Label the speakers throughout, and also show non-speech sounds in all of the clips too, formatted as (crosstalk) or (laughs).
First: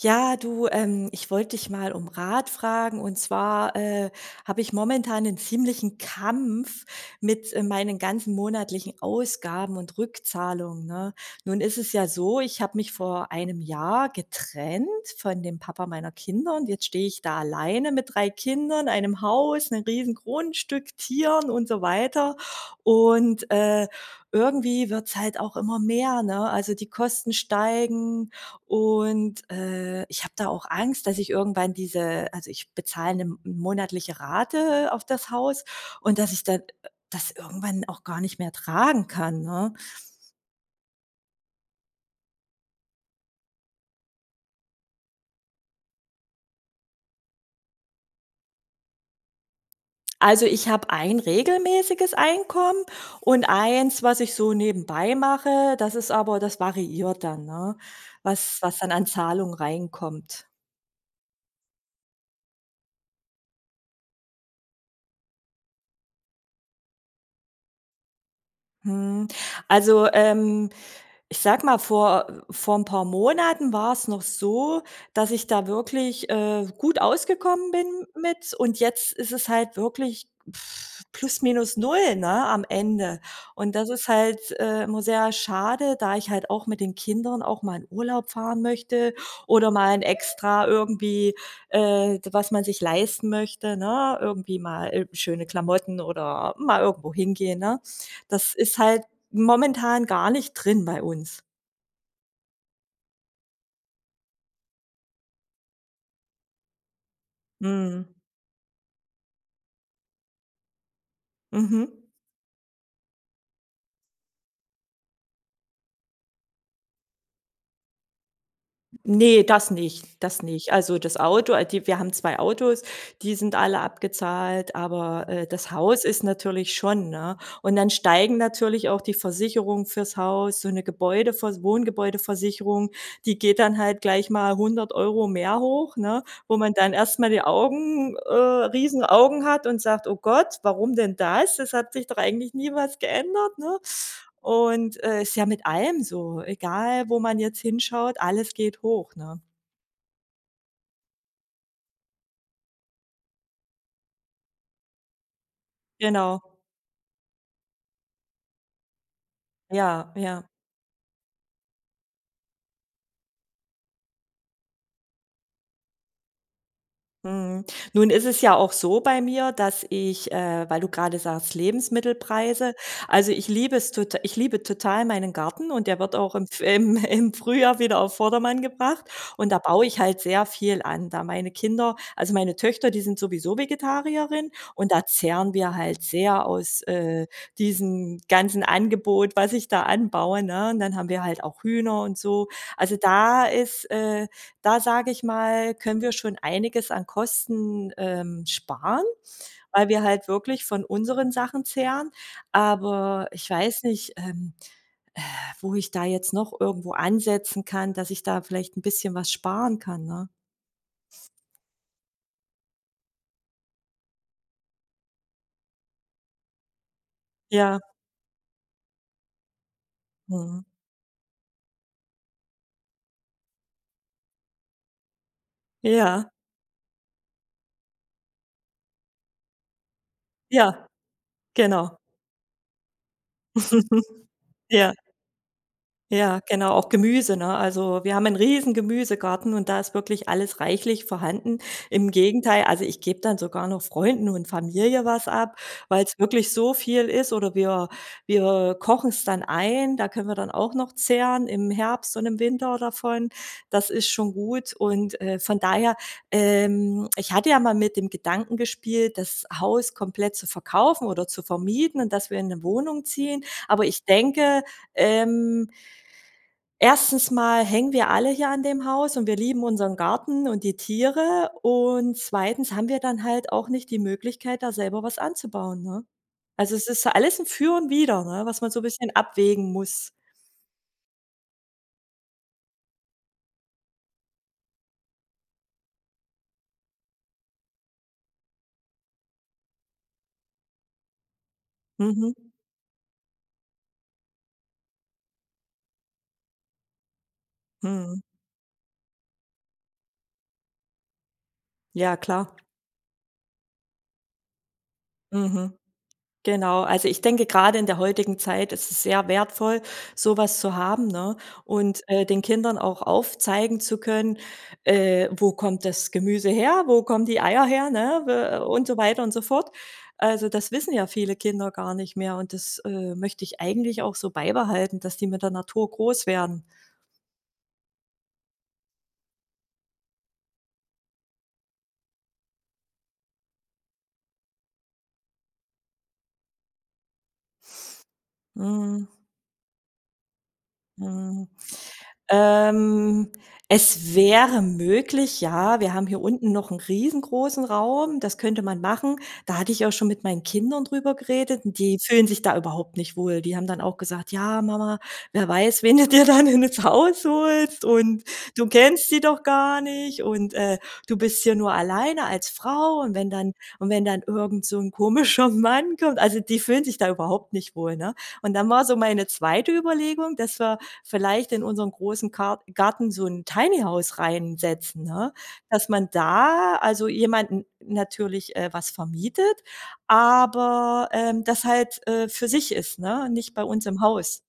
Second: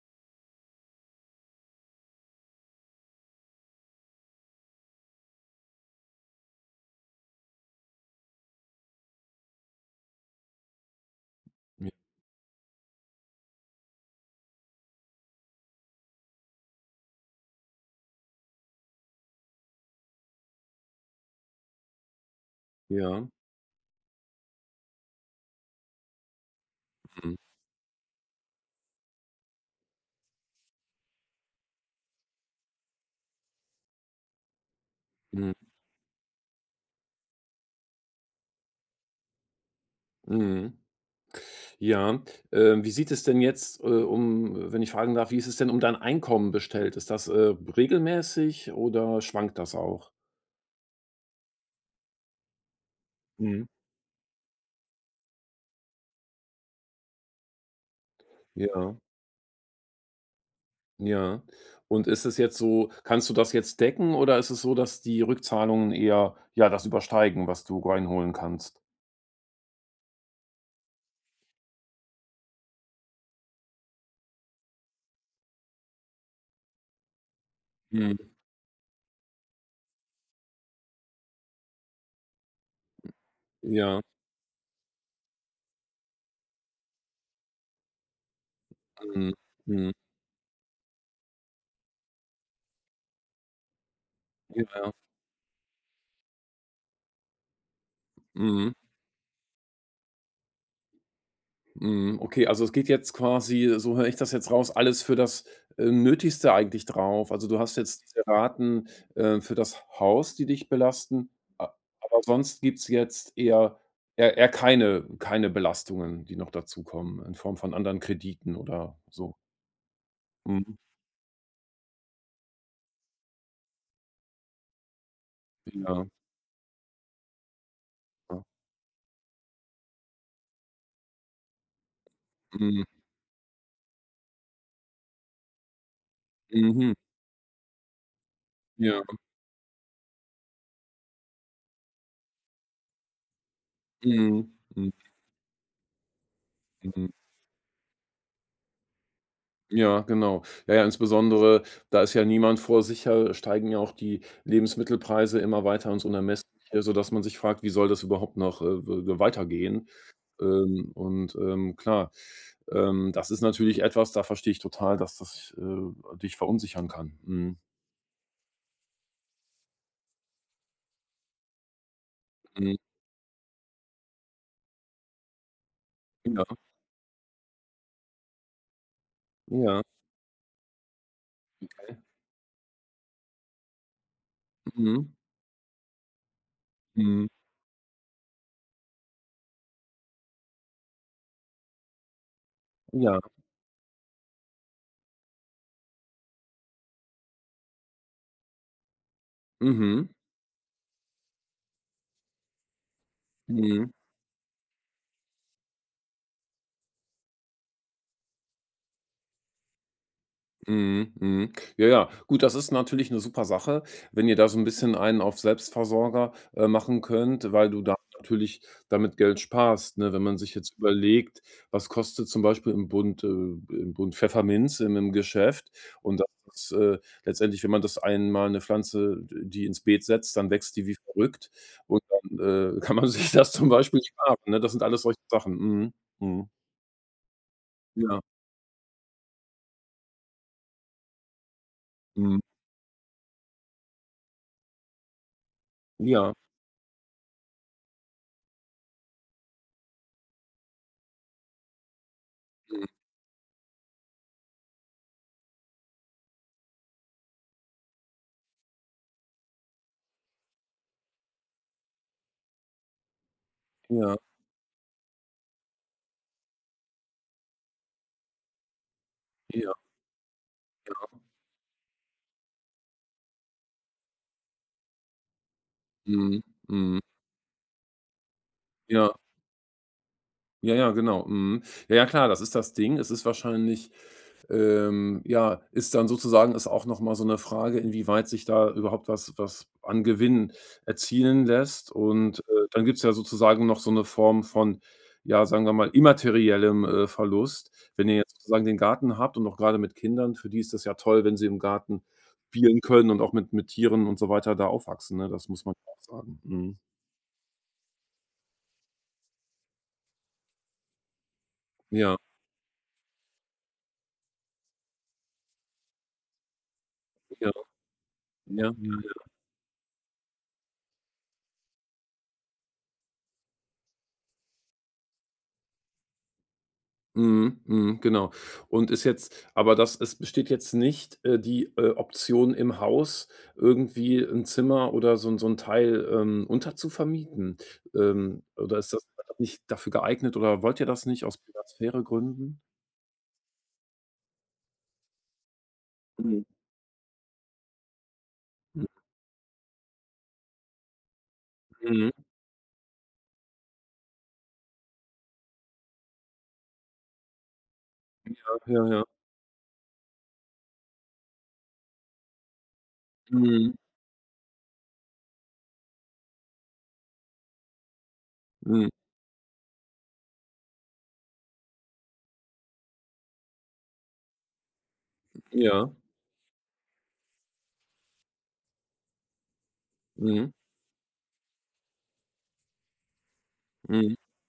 Speaker 1: Ja, du, ich wollte dich mal um Rat fragen. Und zwar habe ich momentan einen ziemlichen Kampf mit meinen ganzen monatlichen Ausgaben und Rückzahlungen. Ne? Nun ist
Speaker 2: J
Speaker 1: es ja so, ich habe mich vor einem Jahr getrennt von dem Papa meiner Kinder, und jetzt stehe ich da alleine mit drei Kindern, einem Haus, einem riesen Grundstück, Tieren und so weiter.
Speaker 2: ja.
Speaker 1: Und irgendwie wird's halt auch immer mehr. Ne? Also die Kosten
Speaker 2: Mhm.
Speaker 1: steigen, und ich habe da auch Angst, dass ich irgendwann diese also, ich bezahle eine monatliche Rate auf das
Speaker 2: Mhm.
Speaker 1: Haus, und dass ich dann das irgendwann auch gar nicht mehr tragen kann, ne?
Speaker 2: Mhm. Ja. Wie sieht es denn jetzt, um wenn ich fragen darf, wie ist es denn um dein Einkommen bestellt? Ist das, regelmäßig oder schwankt das auch?
Speaker 1: Also, ich habe ein regelmäßiges Einkommen und
Speaker 2: Mhm.
Speaker 1: eins, was ich so nebenbei mache, das ist aber, das variiert dann, ne, was dann
Speaker 2: Ja,
Speaker 1: an Zahlungen reinkommt.
Speaker 2: ja. Und ist es jetzt so, kannst du das jetzt decken oder ist es so, dass die Rückzahlungen eher, ja, das übersteigen, was du reinholen kannst?
Speaker 1: Mhm. Also, ich sag mal, vor ein paar Monaten war es noch so, dass ich da wirklich, gut ausgekommen bin
Speaker 2: Mhm.
Speaker 1: mit, und jetzt ist es halt wirklich, plus minus null, ne, am Ende. Und das
Speaker 2: Ja.
Speaker 1: ist halt, immer sehr schade, da ich halt auch mit den Kindern auch mal in Urlaub fahren möchte
Speaker 2: Mhm.
Speaker 1: oder mal
Speaker 2: Mhm.
Speaker 1: ein extra irgendwie, was man sich leisten möchte, ne? Irgendwie
Speaker 2: Ja, ja.
Speaker 1: mal, schöne Klamotten oder mal irgendwo hingehen, ne? Das
Speaker 2: Mhm.
Speaker 1: ist halt momentan gar nicht drin bei uns.
Speaker 2: Mhm, okay, also es geht jetzt quasi, so höre ich das jetzt raus, alles für das, Nötigste eigentlich drauf. Also, du hast jetzt
Speaker 1: Mhm.
Speaker 2: diese Raten, für das Haus, die dich belasten, a
Speaker 1: Mhm.
Speaker 2: aber sonst gibt's jetzt eher keine Belastungen, die noch dazukommen in Form von anderen Krediten oder so.
Speaker 1: Ne, das nicht, das nicht.
Speaker 2: Mhm.
Speaker 1: Also, das Auto die wir haben 2 Autos, die sind alle abgezahlt, aber, das Haus
Speaker 2: Ja,
Speaker 1: ist natürlich schon, ne? Und dann steigen
Speaker 2: ja.
Speaker 1: natürlich auch die Versicherungen fürs Haus, so 'ne Gebäudevers
Speaker 2: Mhm.
Speaker 1: Wohngebäudeversicherung, die geht dann halt gleich mal 100 Euro mehr hoch, ne? Wo man
Speaker 2: Mhm.
Speaker 1: dann erstmal die Augen
Speaker 2: Ja.
Speaker 1: riesen Augen hat und sagt: „Oh Gott, warum denn das? Es hat sich doch eigentlich nie was geändert", ne?
Speaker 2: Mhm. Mhm.
Speaker 1: Und, ist ja mit allem so,
Speaker 2: Mhm.
Speaker 1: egal wo man jetzt hinschaut, alles geht hoch, ne?
Speaker 2: Ja, genau. Ja, ja, insbesondere, da ist ja niemand vor sicher, steigen ja auch die Lebensmittelpreise immer weiter ins
Speaker 1: Genau.
Speaker 2: Unermessliche, sodass man sich fragt: „Wie soll das überhaupt noch, w weitergehen?"
Speaker 1: Ja, ja.
Speaker 2: Und, klar, das ist natürlich etwas, da verstehe ich total, dass das, dich verunsichern kann. Mhm.
Speaker 1: Mhm. Nun ist es ja auch so bei mir, dass ich, weil du gerade sagst, Lebensmittelpreise,
Speaker 2: Mhm.
Speaker 1: also, ich liebe total meinen Garten, und der wird auch
Speaker 2: Ja,
Speaker 1: im (laughs) im Frühjahr wieder auf Vordermann gebracht, und da
Speaker 2: ja.
Speaker 1: baue ich halt sehr viel an, da meine Kinder, also, meine Töchter, die sind sowieso Vegetarierin, und da
Speaker 2: Mhm.
Speaker 1: zehren wir halt sehr aus,
Speaker 2: Mhm.
Speaker 1: diesem ganzen Angebot, was ich da anbaue, ne? Und dann haben wir halt auch Hühner und so. Also,
Speaker 2: Ja.
Speaker 1: da sage ich mal, können wir schon einiges an Kosten, sparen, weil wir
Speaker 2: Mhm.
Speaker 1: halt wirklich von unseren Sachen zehren. Aber ich weiß
Speaker 2: Mhm.
Speaker 1: nicht, wo ich da jetzt noch irgendwo ansetzen kann, dass ich da vielleicht ein bisschen was sparen kann, ne?
Speaker 2: Mhm, mhm. Ja, ja. Gut, das ist natürlich eine super Sache, wenn ihr da so ein bisschen einen auf Selbstversorger, machen könnt, weil
Speaker 1: Ja,
Speaker 2: du da natürlich damit Geld sparst, ne? Wenn man sich
Speaker 1: mhm.
Speaker 2: jetzt überlegt, was kostet zum Beispiel im Bund im Bund Pfefferminz im Geschäft und das
Speaker 1: Ja,
Speaker 2: ist, letztendlich, wenn man das einmal eine Pflanze, die ins Beet setzt, dann wächst die
Speaker 1: ja,
Speaker 2: wie verrückt
Speaker 1: genau.
Speaker 2: und dann, kann man (laughs) sich das zum Beispiel
Speaker 1: (laughs)
Speaker 2: sparen, ne? Das sind
Speaker 1: Ja.
Speaker 2: alles solche Sachen. Mhm,
Speaker 1: Ja,
Speaker 2: mhm.
Speaker 1: genau, auch Gemüse, ne? Also, wir
Speaker 2: Ja,
Speaker 1: haben einen riesen Gemüsegarten, und da ist wirklich alles reichlich vorhanden. Im
Speaker 2: mhm.
Speaker 1: Gegenteil, also, ich gebe dann sogar noch Freunden und Familie was ab, weil es
Speaker 2: Ja,
Speaker 1: wirklich so viel ist, oder wir kochen es dann ein, da können wir dann auch noch zehren im Herbst und im Winter
Speaker 2: mhm.
Speaker 1: davon. Das ist schon gut, und, von daher, ich hatte ja mal mit dem Gedanken gespielt, das Haus komplett zu verkaufen oder zu vermieten und dass wir in eine Wohnung ziehen, aber ich
Speaker 2: Ja,
Speaker 1: denke, ähm erstens mal hängen wir alle hier an dem Haus und wir lieben
Speaker 2: ja.
Speaker 1: unseren Garten und die Tiere, und zweitens haben wir dann halt auch nicht die Möglichkeit, da selber was anzubauen, ne?
Speaker 2: Mhm,
Speaker 1: Also, es
Speaker 2: mhm.
Speaker 1: ist alles 'n Für und Wider, ne, was man so 'n bisschen
Speaker 2: Ja,
Speaker 1: abwägen muss.
Speaker 2: ja, ja, genau. Mhm. Ja, ja, klar, das ist das Ding. Es ist wahrscheinlich ja, ist dann sozusagen, ist auch noch mal so eine Frage, inwieweit sich da überhaupt was an Gewinn erzielen lässt.
Speaker 1: Mhm.
Speaker 2: Und, dann gibt's ja sozusagen noch so eine Form von, ja, sagen wir mal, immateriellem, Verlust. Wenn ihr
Speaker 1: Mhm.
Speaker 2: jetzt sozusagen den Garten habt und auch gerade mit Kindern, für die ist das ja toll, wenn sie im Garten
Speaker 1: Ja, klar.
Speaker 2: spielen können und auch mit Tieren und so weiter da aufwachsen, ne? Das muss
Speaker 1: Mhm.
Speaker 2: man ja auch sagen. Mhm.
Speaker 1: Genau, also ich denke, gerade in der heutigen Zeit ist es sehr wertvoll, sowas zu haben, ne? Und,
Speaker 2: Ja,
Speaker 1: den Kindern auch aufzeigen zu können, wo kommt das Gemüse her, wo kommen die
Speaker 2: ja,
Speaker 1: Eier her, ne, w
Speaker 2: ja,
Speaker 1: und so
Speaker 2: ja.
Speaker 1: weiter und so fort. Also, das wissen ja viele Kinder gar nicht mehr, und das, möchte ich eigentlich auch so beibehalten, dass die mit der Natur groß werden.
Speaker 2: Mhm, mhm, genau. Und ist jetzt aber das, es besteht jetzt nicht, die, Option im Haus irgendwie ein Zimmer oder so ein Teil, unterzuvermieten? Oder ist das
Speaker 1: Mhm,
Speaker 2: nicht dafür geeignet oder wollt ihr das nicht aus
Speaker 1: mhm.
Speaker 2: Privatsphäregründen?
Speaker 1: Ähm, Es wäre möglich, ja. Wir haben hier
Speaker 2: Mhm.
Speaker 1: unten noch 'n riesengroßen Raum, das könnte man machen. Da hatte ich auch schon mit meinen Kindern drüber geredet, und die
Speaker 2: Mhm,
Speaker 1: fühlen sich da überhaupt nicht wohl. Die haben dann auch gesagt: „Ja, Mama, wer weiß, wen du dir (laughs) dann ins Haus holst und du
Speaker 2: ja, ja.
Speaker 1: kennst die doch gar nicht, und, du bist hier nur alleine als Frau, und wenn dann
Speaker 2: Mhm,
Speaker 1: und wenn dann irgend so 'n komischer Mann kommt", also, die fühlen sich da überhaupt nicht wohl, ne? Und dann war
Speaker 2: mhm,
Speaker 1: so meine zweite Überlegung, dass wir vielleicht in unseren großen Kar Garten so ein Tiny House reinsetzen, ne? Dass
Speaker 2: ja,
Speaker 1: man da also jemanden natürlich, was vermietet,
Speaker 2: mhm,
Speaker 1: aber, das halt, für sich ist, ne, nicht bei uns im
Speaker 2: mhm.
Speaker 1: Haus.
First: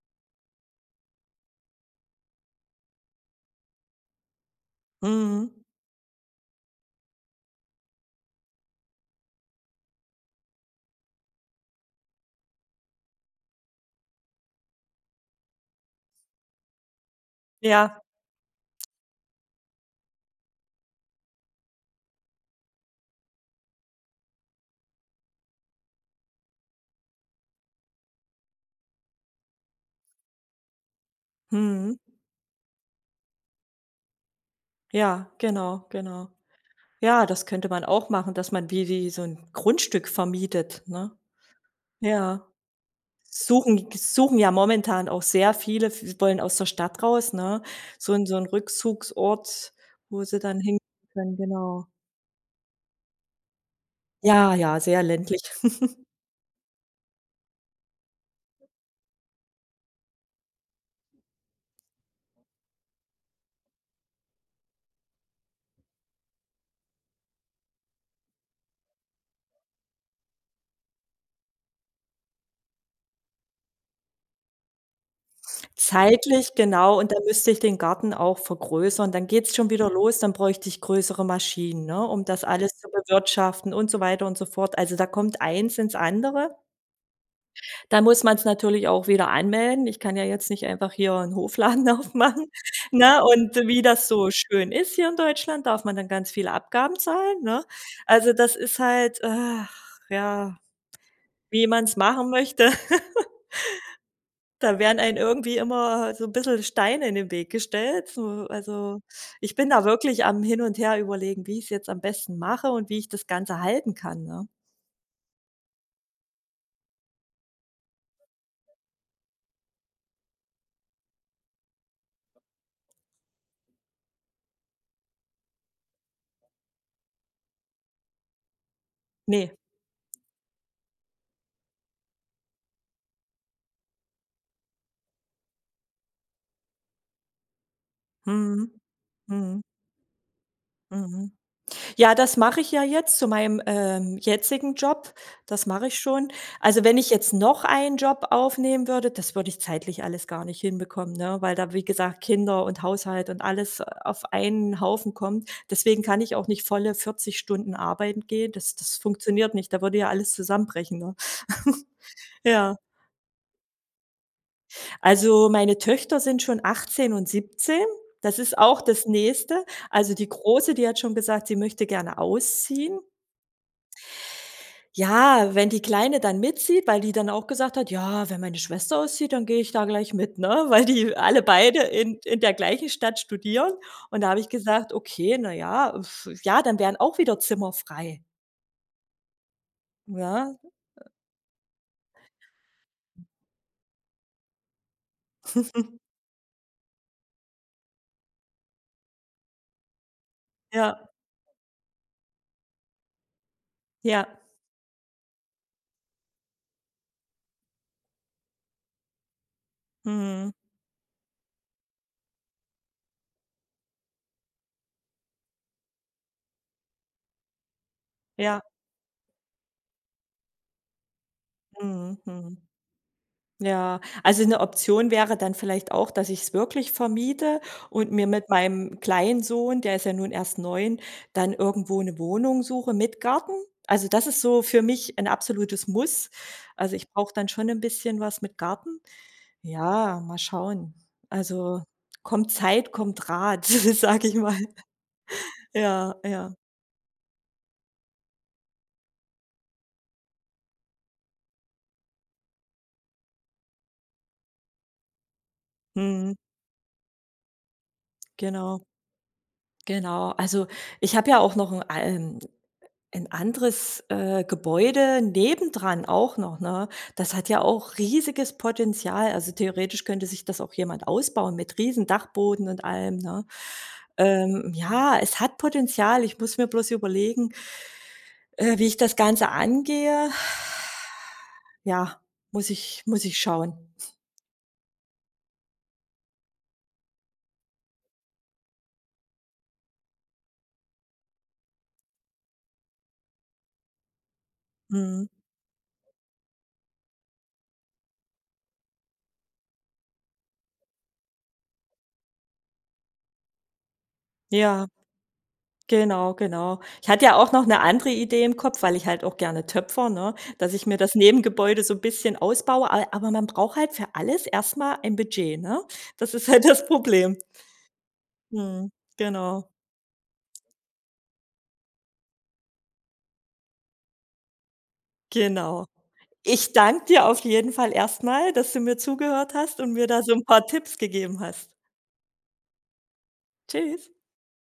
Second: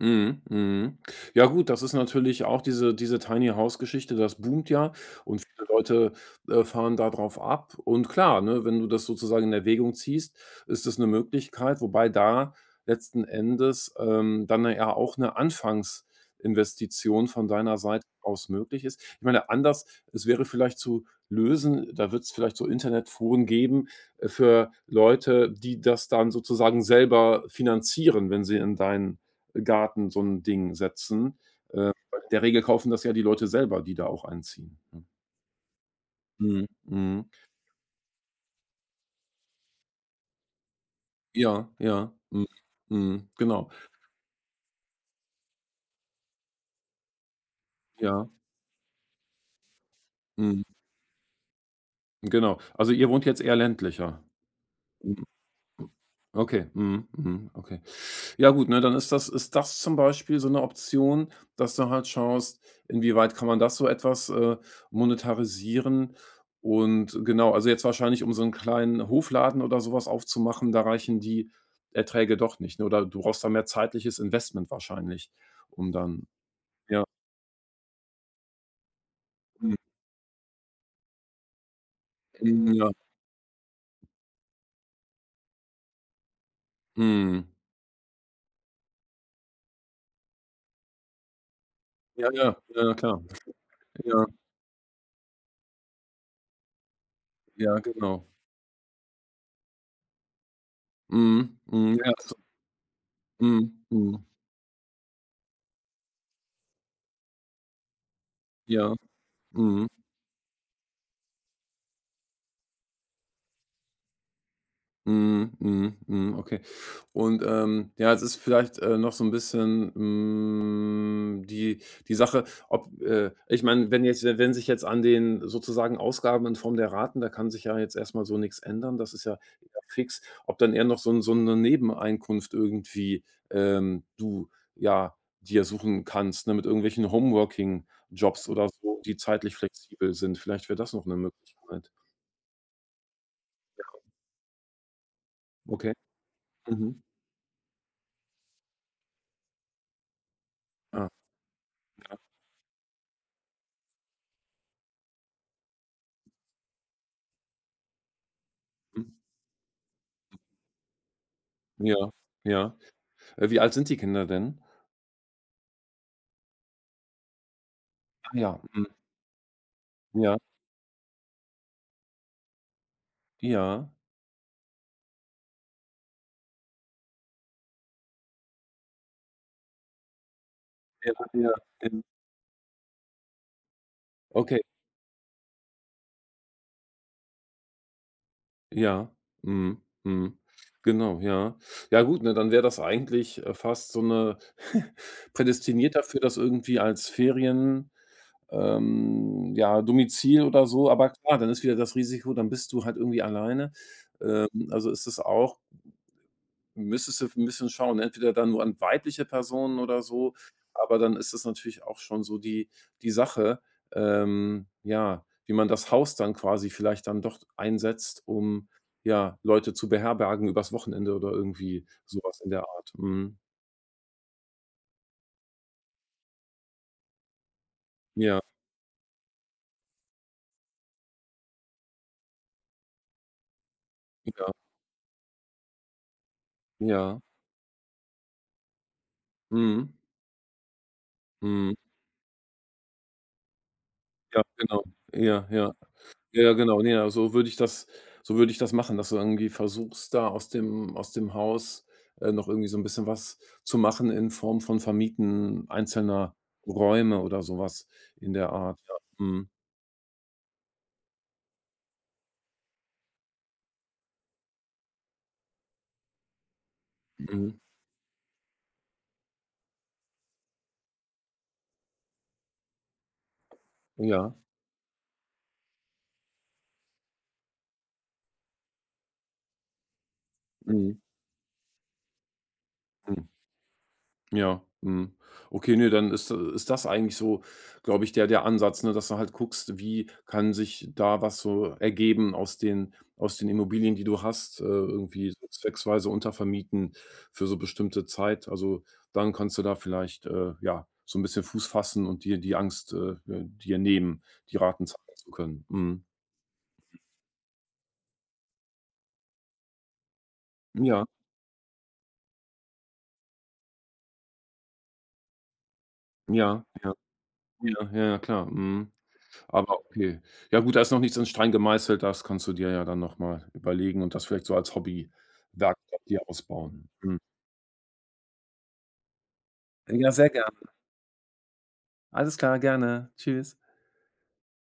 Speaker 2: Mhm, mhm. Ja gut, das ist natürlich auch diese Tiny-House-Geschichte, das boomt ja und
Speaker 1: Mhm.
Speaker 2: viele Leute, fahren da drauf ab. Und klar, ne, wenn du das sozusagen in Erwägung ziehst, ist das eine Möglichkeit, wobei da letzten Endes, dann na ja auch eine Anfangsinvestition von deiner
Speaker 1: Ja.
Speaker 2: Seite aus möglich ist. Ich meine, anders, es wäre vielleicht zu lösen, da wird es vielleicht so Internetforen geben, für Leute, die das dann sozusagen selber finanzieren, wenn sie in deinen Garten so ein Ding setzen.
Speaker 1: Mhm.
Speaker 2: In der Regel kaufen das ja die Leute selber, die da auch einziehen, ne?
Speaker 1: Ja, genau, genau.
Speaker 2: Mhm, mhm.
Speaker 1: Ja, das könnte man auch machen, dass man wie so ein Grundstück vermietet, ne?
Speaker 2: Ja, ja.
Speaker 1: Ja.
Speaker 2: Mhm, mhm, genau.
Speaker 1: Suchen ja momentan auch sehr viele, v wollen aus der Stadt raus, ne? So 'n
Speaker 2: Ja,
Speaker 1: so 'n Rückzugsort, wo sie dann
Speaker 2: mhm,
Speaker 1: hin können, genau.
Speaker 2: genau. Also, ihr wohnt jetzt eher ländlicher?
Speaker 1: Ja, ja, sehr
Speaker 2: Mhm,
Speaker 1: ländlich. (laughs)
Speaker 2: okay. Mhm, mhm, okay. Ja gut, ne, dann ist das zum Beispiel so eine Option, dass du halt schaust, inwieweit kann man das, so etwas, monetarisieren? Und genau, also jetzt wahrscheinlich, um so einen kleinen Hofladen oder sowas aufzumachen, da reichen die Erträge doch nicht, ne? Oder du brauchst da mehr zeitliches Investment wahrscheinlich, um dann
Speaker 1: Zeitlich, genau,
Speaker 2: ja,
Speaker 1: und dann müsste ich den Garten auch vergrößern. Dann geht's schon
Speaker 2: mhm,
Speaker 1: wieder los, dann bräuchte ich größere Maschinen, ne, um das
Speaker 2: mhm,
Speaker 1: alles zu
Speaker 2: ja,
Speaker 1: bewirtschaften und so weiter und so fort. Also, da kommt eins ins andere.
Speaker 2: mhm.
Speaker 1: Da muss man's natürlich auch wieder anmelden. Ich kann ja jetzt nicht einfach hier 'n Hofladen (laughs)
Speaker 2: Ja,
Speaker 1: aufmachen,
Speaker 2: ja, ja, ja, klar.
Speaker 1: ne? Und wie das
Speaker 2: Ja,
Speaker 1: so schön ist hier in Deutschland, darf man dann ganz viele Abgaben zahlen, ne?
Speaker 2: ja, genau.
Speaker 1: Also, das ist halt, ach, ja,
Speaker 2: Mhm,
Speaker 1: wie
Speaker 2: mhm,
Speaker 1: man's
Speaker 2: ja,
Speaker 1: machen
Speaker 2: so
Speaker 1: möchte. (laughs)
Speaker 2: mhm, mhm,
Speaker 1: Da werden einem irgendwie immer so 'n bisschen Steine in den Weg gestellt. So,
Speaker 2: ja,
Speaker 1: also, ich bin da
Speaker 2: mhm.
Speaker 1: wirklich am Hin und Her überlegen, wie ich's jetzt am besten mache und wie ich das Ganze halten kann, ne?
Speaker 2: Mhm, mhm, mhm, okay. Und, ja, es ist vielleicht, noch so ein bisschen, die Sache, ob ich meine, wenn sich jetzt an den sozusagen Ausgaben in Form der Raten, da kann sich ja jetzt erstmal so nichts ändern, das ist ja
Speaker 1: Ne.
Speaker 2: ja fix, ob dann eher noch so 'n so 'ne Nebeneinkunft irgendwie, du, ja, dir suchen kannst, ne, mit irgendwelchen Homeworking-Jobs oder
Speaker 1: Mhm.
Speaker 2: so, die zeitlich
Speaker 1: Mhm.
Speaker 2: flexibel sind. Vielleicht wäre das noch eine
Speaker 1: Mhm.
Speaker 2: Möglichkeit.
Speaker 1: Ja, das mache ich ja jetzt zu meinem, jetzigen Job. Das mache
Speaker 2: Okay.
Speaker 1: ich schon. Also, wenn
Speaker 2: Mhm.
Speaker 1: ich jetzt noch einen Job aufnehmen würde, das würde ich zeitlich alles gar nicht
Speaker 2: Ah,
Speaker 1: hinbekommen, ne, weil da, wie
Speaker 2: ja.
Speaker 1: gesagt, Kinder und Haushalt und alles auf einen Haufen kommt. Deswegen kann ich auch nicht volle 40 Stunden arbeiten gehen. Das
Speaker 2: Mhm.
Speaker 1: funktioniert nicht. Da würde ja alles zusammenbrechen, ne? (laughs)
Speaker 2: Ja, ja.
Speaker 1: Ja.
Speaker 2: Wie alt sind die Kinder denn?
Speaker 1: Also, meine Töchter sind schon 18 und 17.
Speaker 2: Ah
Speaker 1: Das ist
Speaker 2: ja.
Speaker 1: auch
Speaker 2: Mhm.
Speaker 1: das Nächste. Also, die
Speaker 2: Ja,
Speaker 1: Große, die hat schon gesagt, sie möchte gerne ausziehen.
Speaker 2: ja.
Speaker 1: Ja, wenn die Kleine dann mitzieht, weil die dann auch gesagt hat: „Ja, wenn meine Schwester auszieht, dann gehe ich da gleich mit", ne? Weil
Speaker 2: Ja,
Speaker 1: die alle
Speaker 2: ja,
Speaker 1: beide
Speaker 2: ja.
Speaker 1: in der gleichen Stadt studieren. Und da habe ich
Speaker 2: Okay,
Speaker 1: gesagt: „Okay, na ja, ja, dann wären auch wieder Zimmer frei",
Speaker 2: ja. Mhm, mhm.
Speaker 1: ne?
Speaker 2: Genau, ja. Ja gut, ne, dann wäre das eigentlich, fast so 'ne (laughs) prädestiniert
Speaker 1: (laughs)
Speaker 2: dafür, das irgendwie als Ferien, ja, Domizil oder so,
Speaker 1: Ja,
Speaker 2: aber klar, dann ist wieder das Risiko, dann bist du halt irgendwie alleine.
Speaker 1: ja.
Speaker 2: Also ist es auch, müsstest du 'n bisschen schauen, entweder dann nur an weibliche Personen oder so,
Speaker 1: Mhm.
Speaker 2: aber dann ist das natürlich auch schon so die Sache, ja, wie man das Haus dann quasi vielleicht dann doch einsetzt,
Speaker 1: Ja.
Speaker 2: um, ja, Leute zu beherbergen übers Wochenende oder irgendwie
Speaker 1: Mhm.
Speaker 2: sowas in
Speaker 1: Mhm.
Speaker 2: der Art. Mhm.
Speaker 1: Ja, also eine Option wäre dann vielleicht auch, dass ich es wirklich vermiete und mir
Speaker 2: Ja,
Speaker 1: mit meinem kleinen Sohn, der ist ja nun erst 9, dann irgendwo eine Wohnung suche mit Garten. Also, das ist
Speaker 2: ja,
Speaker 1: so für mich ein absolutes Muss. Also, ich
Speaker 2: ja.
Speaker 1: brauche dann schon ein bisschen was mit Garten.
Speaker 2: Mhm.
Speaker 1: Ja, mal schauen.
Speaker 2: Mhm.
Speaker 1: Also, kommt Zeit, kommt Rat, (laughs) sage ich
Speaker 2: Ja,
Speaker 1: mal.
Speaker 2: genau. Ja, ja.
Speaker 1: Ja,
Speaker 2: Ja,
Speaker 1: ja.
Speaker 2: genau, ne, ja, so würde ich das machen, dass du irgendwie versuchst, da aus dem Haus, noch irgendwie so ein bisschen was zu machen in Form von Vermieten einzelner
Speaker 1: Mhm,
Speaker 2: Räume oder sowas in der Art,
Speaker 1: genau,
Speaker 2: ja. Mhm,
Speaker 1: genau. Also, ich habe ja auch noch ein anderes, Gebäude nebendran auch noch, ne? Das hat
Speaker 2: mhm.
Speaker 1: ja auch riesiges Potenzial. Also, theoretisch könnte sich das auch jemand ausbauen mit riesen Dachboden und allem, ne?
Speaker 2: Ja,
Speaker 1: Ja, es hat Potenzial. Ich muss mir bloß überlegen, wie ich das Ganze angehe.
Speaker 2: mhm,
Speaker 1: Ja, muss ich
Speaker 2: mhm.
Speaker 1: muss ich schauen.
Speaker 2: Ja, mhm. Okay, ne, dann ist, ist das eigentlich so, glaube ich, der Ansatz, ne, dass du halt guckst, wie kann sich da was so ergeben aus den Immobilien, die du hast,
Speaker 1: Mhm.
Speaker 2: irgendwie so zwecksweise untervermieten für so bestimmte Zeit. Also, dann kannst du da vielleicht, ja, so ein bisschen Fuß fassen und dir die Angst, dir nehmen, die Raten
Speaker 1: Ja.
Speaker 2: zahlen zu können. Mhm.
Speaker 1: Genau, genau. Ich hatte ja auch noch eine andere Idee im Kopf, weil ich halt auch gerne Töpfer, ne, dass ich mir
Speaker 2: Ja,
Speaker 1: das Nebengebäude so ein bisschen ausbaue, a aber man braucht halt für alles erstmal ein Budget, ne? Das ist
Speaker 2: ja,
Speaker 1: halt das
Speaker 2: ja,
Speaker 1: Problem.
Speaker 2: ja, ja, ja, klar,
Speaker 1: Mhm,
Speaker 2: mhm.
Speaker 1: genau,
Speaker 2: Aber okay. Ja gut, da ist noch nichts in Stein gemeißelt, das kannst du dir ja dann noch mal überlegen und das vielleicht so als
Speaker 1: genau.
Speaker 2: Hobbywerkstatt dir
Speaker 1: Ich
Speaker 2: ausbauen.
Speaker 1: danke
Speaker 2: Mhm.
Speaker 1: dir auf jeden Fall erstmal, dass du mir zugehört hast und mir
Speaker 2: Ja,
Speaker 1: da
Speaker 2: sehr
Speaker 1: so ein
Speaker 2: gerne.
Speaker 1: paar Tipps gegeben hast.
Speaker 2: Alles klar, gerne. Tschüss.
Speaker 1: Tschüss.